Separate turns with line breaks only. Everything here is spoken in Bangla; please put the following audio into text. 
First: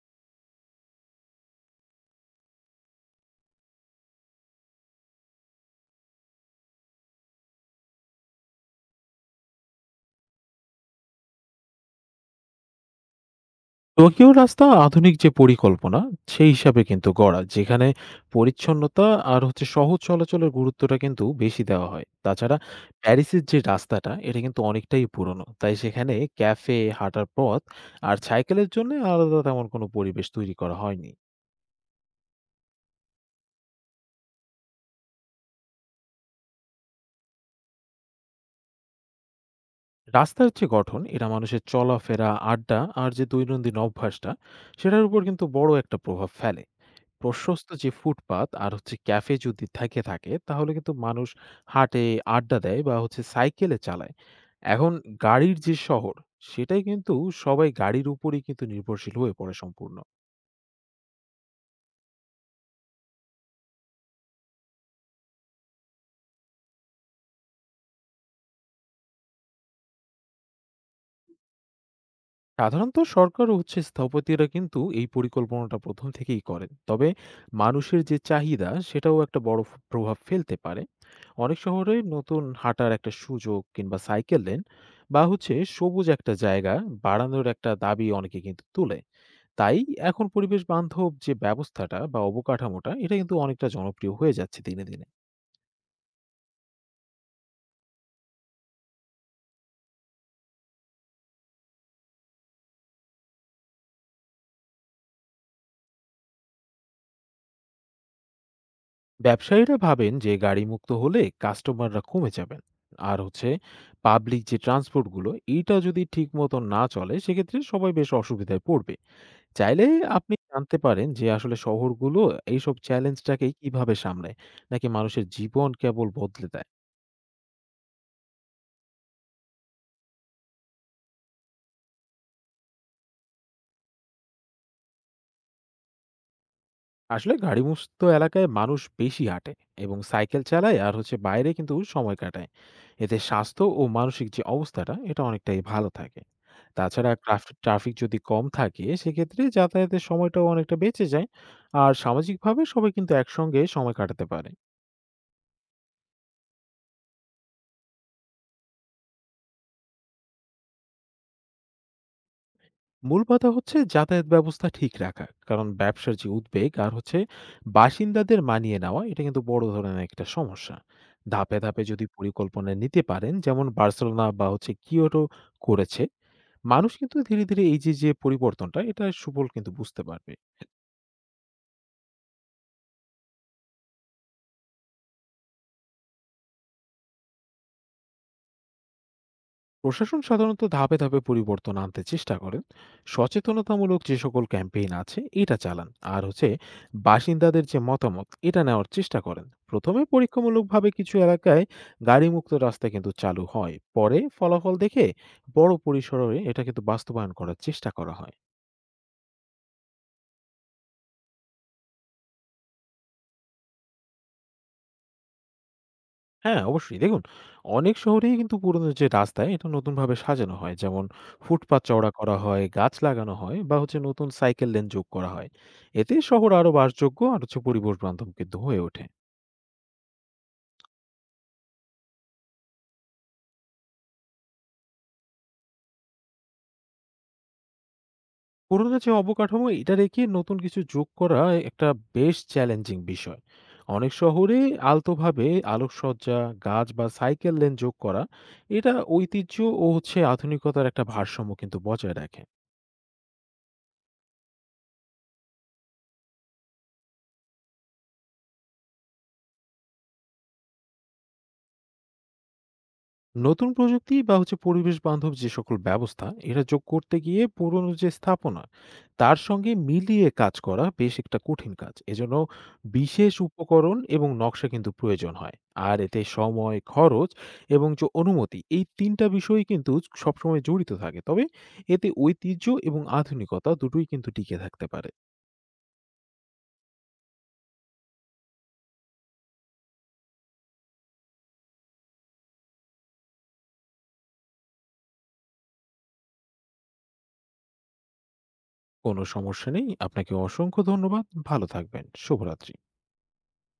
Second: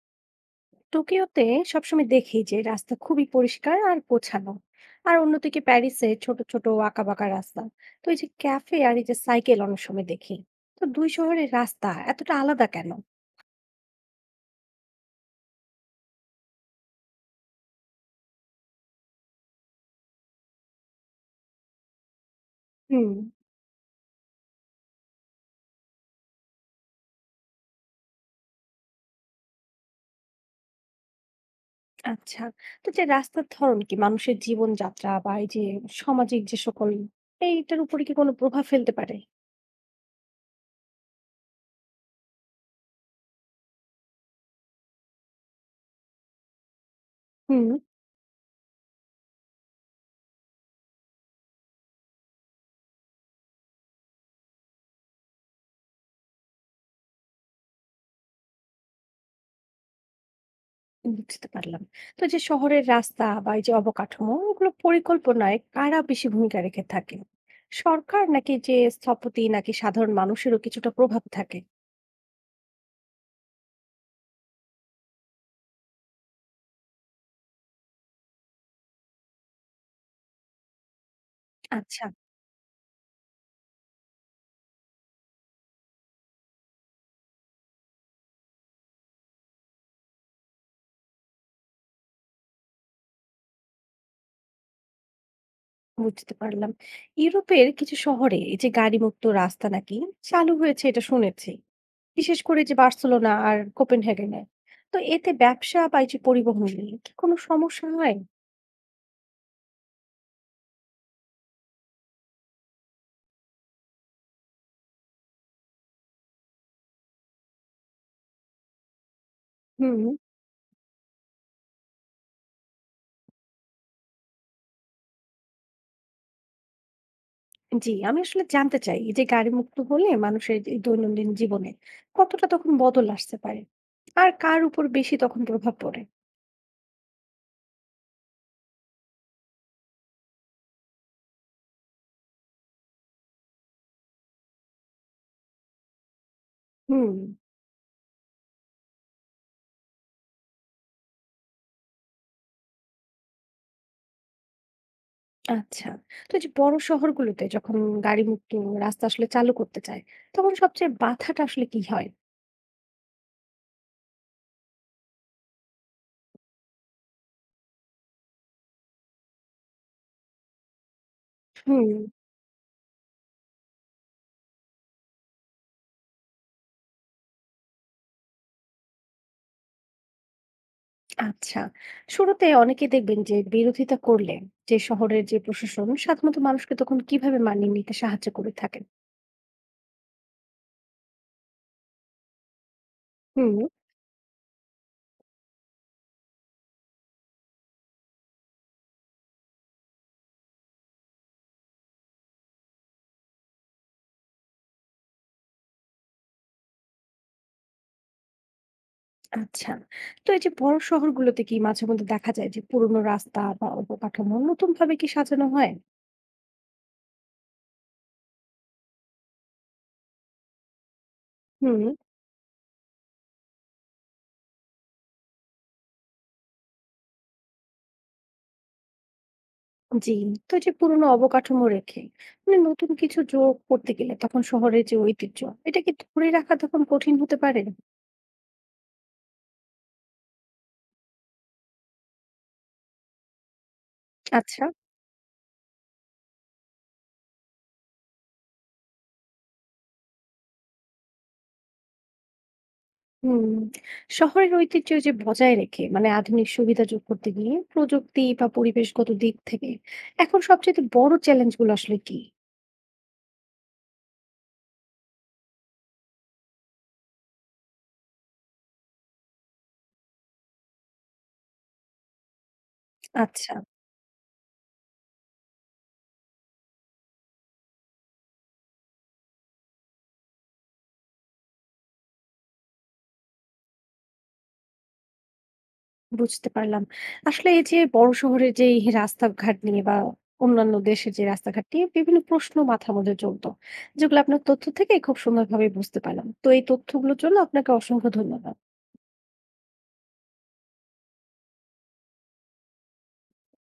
টোকিওতে সবসময় দেখি যে রাস্তা খুবই পরিষ্কার আর গোছানো। আর অন্যদিকে প্যারিসে ছোট ছোট আঁকা বাঁকা রাস্তা, তো এই যে ক্যাফে আর এই যে সাইকেল অনেক সময় দেখি। তো দুই শহরের রাস্তা এতটা আলাদা কেন?
টোকিও রাস্তা আধুনিক যে পরিকল্পনা সেই হিসাবে কিন্তু গড়া, যেখানে পরিচ্ছন্নতা আর হচ্ছে সহজ চলাচলের গুরুত্বটা কিন্তু বেশি দেওয়া হয়। তাছাড়া
হুম।
প্যারিসের যে রাস্তাটা, এটা কিন্তু অনেকটাই পুরনো, তাই সেখানে ক্যাফে, হাঁটার পথ আর সাইকেলের জন্য আলাদা তেমন কোনো পরিবেশ তৈরি করা হয়নি।
আচ্ছা, তো যে রাস্তার ধরন কি মানুষের জীবনযাত্রা বা এই যে সামাজিক যে সকল এইটার উপরে কি কোনো প্রভাব ফেলতে পারে?
রাস্তার যে গঠন, এটা মানুষের চলাফেরা, আড্ডা আর যে দৈনন্দিন অভ্যাসটা, সেটার উপর কিন্তু বড় একটা প্রভাব ফেলে।
হুম।
প্রশস্ত যে ফুটপাত আর হচ্ছে ক্যাফে যদি থেকে থাকে, তাহলে কিন্তু মানুষ হাঁটে, আড্ডা দেয় বা হচ্ছে সাইকেলে চালায়। এখন গাড়ির যে শহর সেটাই কিন্তু, সবাই গাড়ির উপরেই কিন্তু নির্ভরশীল হয়ে পড়ে সম্পূর্ণ।
বুঝতে পারলাম। তো যে শহরের রাস্তা বা এই যে অবকাঠামো ওগুলো পরিকল্পনায় কারা বেশি ভূমিকা রেখে থাকে? সরকার নাকি যে স্থপতি নাকি সাধারণ মানুষেরও কিছুটা প্রভাব থাকে?
সাধারণত সরকার ও হচ্ছে স্থপতিরা কিন্তু এই পরিকল্পনাটা ১ম থেকেই করেন। তবে মানুষের যে চাহিদা, সেটাও একটা বড় প্রভাব ফেলতে পারে। অনেক শহরে
আচ্ছা।
নতুন হাঁটার একটা সুযোগ কিংবা সাইকেল লেন বা হচ্ছে সবুজ একটা জায়গা বাড়ানোর একটা দাবি অনেকে কিন্তু তুলে। তাই এখন পরিবেশ বান্ধব যে ব্যবস্থাটা বা অবকাঠামোটা, এটা কিন্তু অনেকটা জনপ্রিয় হয়ে যাচ্ছে দিনে দিনে।
বুঝতে পারলাম। ইউরোপের কিছু শহরে এই যে গাড়িমুক্ত রাস্তা নাকি চালু হয়েছে এটা শুনেছি। বিশেষ করে যে বার্সেলোনা আর কোপেনহেগেনে। তো এতে ব্যবসা বা এই যে পরিবহন নিয়ে কি কোনো সমস্যা হয়?
ব্যবসায়ীরা ভাবেন যে গাড়ি মুক্ত হলে কাস্টমাররা কমে যাবেন, আর হচ্ছে পাবলিক যে ট্রান্সপোর্টগুলো, এইটা যদি ঠিক মতো না চলে, সেক্ষেত্রে সবাই বেশ অসুবিধায় পড়বে। চাইলে
হুম।
আপনি জানতে পারেন যে আসলে শহরগুলো এইসব চ্যালেঞ্জটাকে কিভাবে সামলায়, নাকি মানুষের জীবন কেবল বদলে দেয়।
জি, আমি আসলে জানতে চাই এই যে গাড়ি মুক্ত হলে মানুষের এই দৈনন্দিন জীবনে কতটা তখন বদল আসতে পারে আর কার উপর বেশি তখন প্রভাব পড়ে।
আসলে গাড়ি মুক্ত এলাকায় মানুষ বেশি হাঁটে এবং সাইকেল চালায় আর হচ্ছে বাইরে কিন্তু সময় কাটায়। এতে স্বাস্থ্য ও মানসিক যে অবস্থাটা, এটা অনেকটাই ভালো থাকে। তাছাড়া
হুম।
ট্রাফিক যদি কম থাকে, সেক্ষেত্রে যাতায়াতের সময়টাও অনেকটা বেঁচে যায়। আর সামাজিকভাবে সবাই কিন্তু একসঙ্গে সময় কাটাতে পারে।
আচ্ছা, তো এই যে বড় শহরগুলোতে যখন গাড়ি মুক্ত রাস্তা আসলে চালু করতে চায় তখন সবচেয়ে বাধাটা আসলে কি হয়?
মূল বাধা হচ্ছে যাতায়াত ব্যবস্থা ঠিক রাখা। কারণ ব্যবসার যে উদ্বেগ আর হচ্ছে বাসিন্দাদের মানিয়ে নেওয়া, এটা কিন্তু বড় ধরনের একটা সমস্যা। ধাপে, ধাপে
হুম।
যদি পরিকল্পনা নিতে পারেন, যেমন বার্সেলোনা বা হচ্ছে কিয়োটো করেছে, মানুষ কিন্তু ধীরে, ধীরে এই যে, যে পরিবর্তনটা, এটা সুফল কিন্তু বুঝতে পারবে।
আচ্ছা, শুরুতে অনেকে দেখবেন যে বিরোধিতা করলে যে শহরের যে প্রশাসন সাধারণত মানুষকে তখন কিভাবে মানিয়ে নিতে সাহায্য করে থাকেন?
প্রশাসন সাধারণত ধাপে ধাপে পরিবর্তন আনতে চেষ্টা করেন,
হুম।
সচেতনতামূলক যে সকল ক্যাম্পেইন আছে এটা চালান আর হচ্ছে বাসিন্দাদের যে মতামত, এটা নেওয়ার চেষ্টা করেন। প্রথমে পরীক্ষামূলকভাবে কিছু এলাকায় গাড়িমুক্ত রাস্তা কিন্তু চালু হয়, পরে ফলাফল দেখে বড় পরিসরে এটা কিন্তু বাস্তবায়ন করার চেষ্টা করা হয়।
আচ্ছা। তো এই যে বড় শহরগুলোতে কি মাঝে মধ্যে দেখা যায় যে পুরোনো রাস্তা বা অবকাঠামো নতুন ভাবে কি সাজানো হয়?
হ্যাঁ, অবশ্যই। দেখুন, অনেক শহরেই কিন্তু পুরোনো যে রাস্তা, এটা নতুনভাবে সাজানো হয়। যেমন ফুটপাত
হুম।
চওড়া করা হয়, গাছ লাগানো হয় বা হচ্ছে নতুন সাইকেল লেন যোগ করা হয়। এতে শহর আরো বাসযোগ্য আর হচ্ছে পরিবেশ বান্ধব কিন্তু হয়ে ওঠে।
জি। তো এই যে পুরোনো অবকাঠামো রেখে মানে নতুন কিছু যোগ করতে গেলে তখন শহরের যে ঐতিহ্য এটা কি ধরে রাখা তখন কঠিন হতে পারে?
পুরোনো যে অবকাঠামো, এটা রেখে নতুন কিছু যোগ করা একটা বেশ চ্যালেঞ্জিং বিষয়। অনেক শহরে
আচ্ছা।
আলতোভাবে আলোকসজ্জা, গাছ বা সাইকেল লেন যোগ করা, এটা ঐতিহ্য ও হচ্ছে আধুনিকতার একটা ভারসাম্য কিন্তু বজায় রাখে।
হুম। শহরের ঐতিহ্য যে বজায় রেখে মানে আধুনিক সুবিধা যোগ করতে গিয়ে প্রযুক্তি বা পরিবেশগত দিক থেকে এখন সবচেয়ে বড় চ্যালেঞ্জগুলো আসলে কি?
নতুন প্রযুক্তি বা হচ্ছে পরিবেশ বান্ধব যে সকল ব্যবস্থা এরা যোগ করতে গিয়ে পুরনো যে স্থাপনা, তার সঙ্গে মিলিয়ে কাজ করা বেশ একটা কঠিন কাজ। এজন্য বিশেষ
আচ্ছা।
উপকরণ এবং নকশা কিন্তু প্রয়োজন হয়। আর এতে সময়, খরচ এবং যে অনুমতি, এই তিনটা বিষয় কিন্তু সবসময় জড়িত থাকে। তবে এতে ঐতিহ্য এবং আধুনিকতা দুটোই কিন্তু টিকে থাকতে পারে।
বুঝতে পারলাম। আসলে এই যে বড় শহরের যে এই রাস্তাঘাট নিয়ে বা অন্যান্য দেশের যে রাস্তাঘাট নিয়ে বিভিন্ন প্রশ্ন মাথার মধ্যে চলত। যেগুলো আপনার তথ্য থেকে খুব সুন্দরভাবে বুঝতে পারলাম। তো এই তথ্যগুলোর জন্য আপনাকে অসংখ্য ধন্যবাদ।
কোনো সমস্যা নেই, আপনাকে অসংখ্য ধন্যবাদ। ভালো থাকবেন, শুভরাত্রি।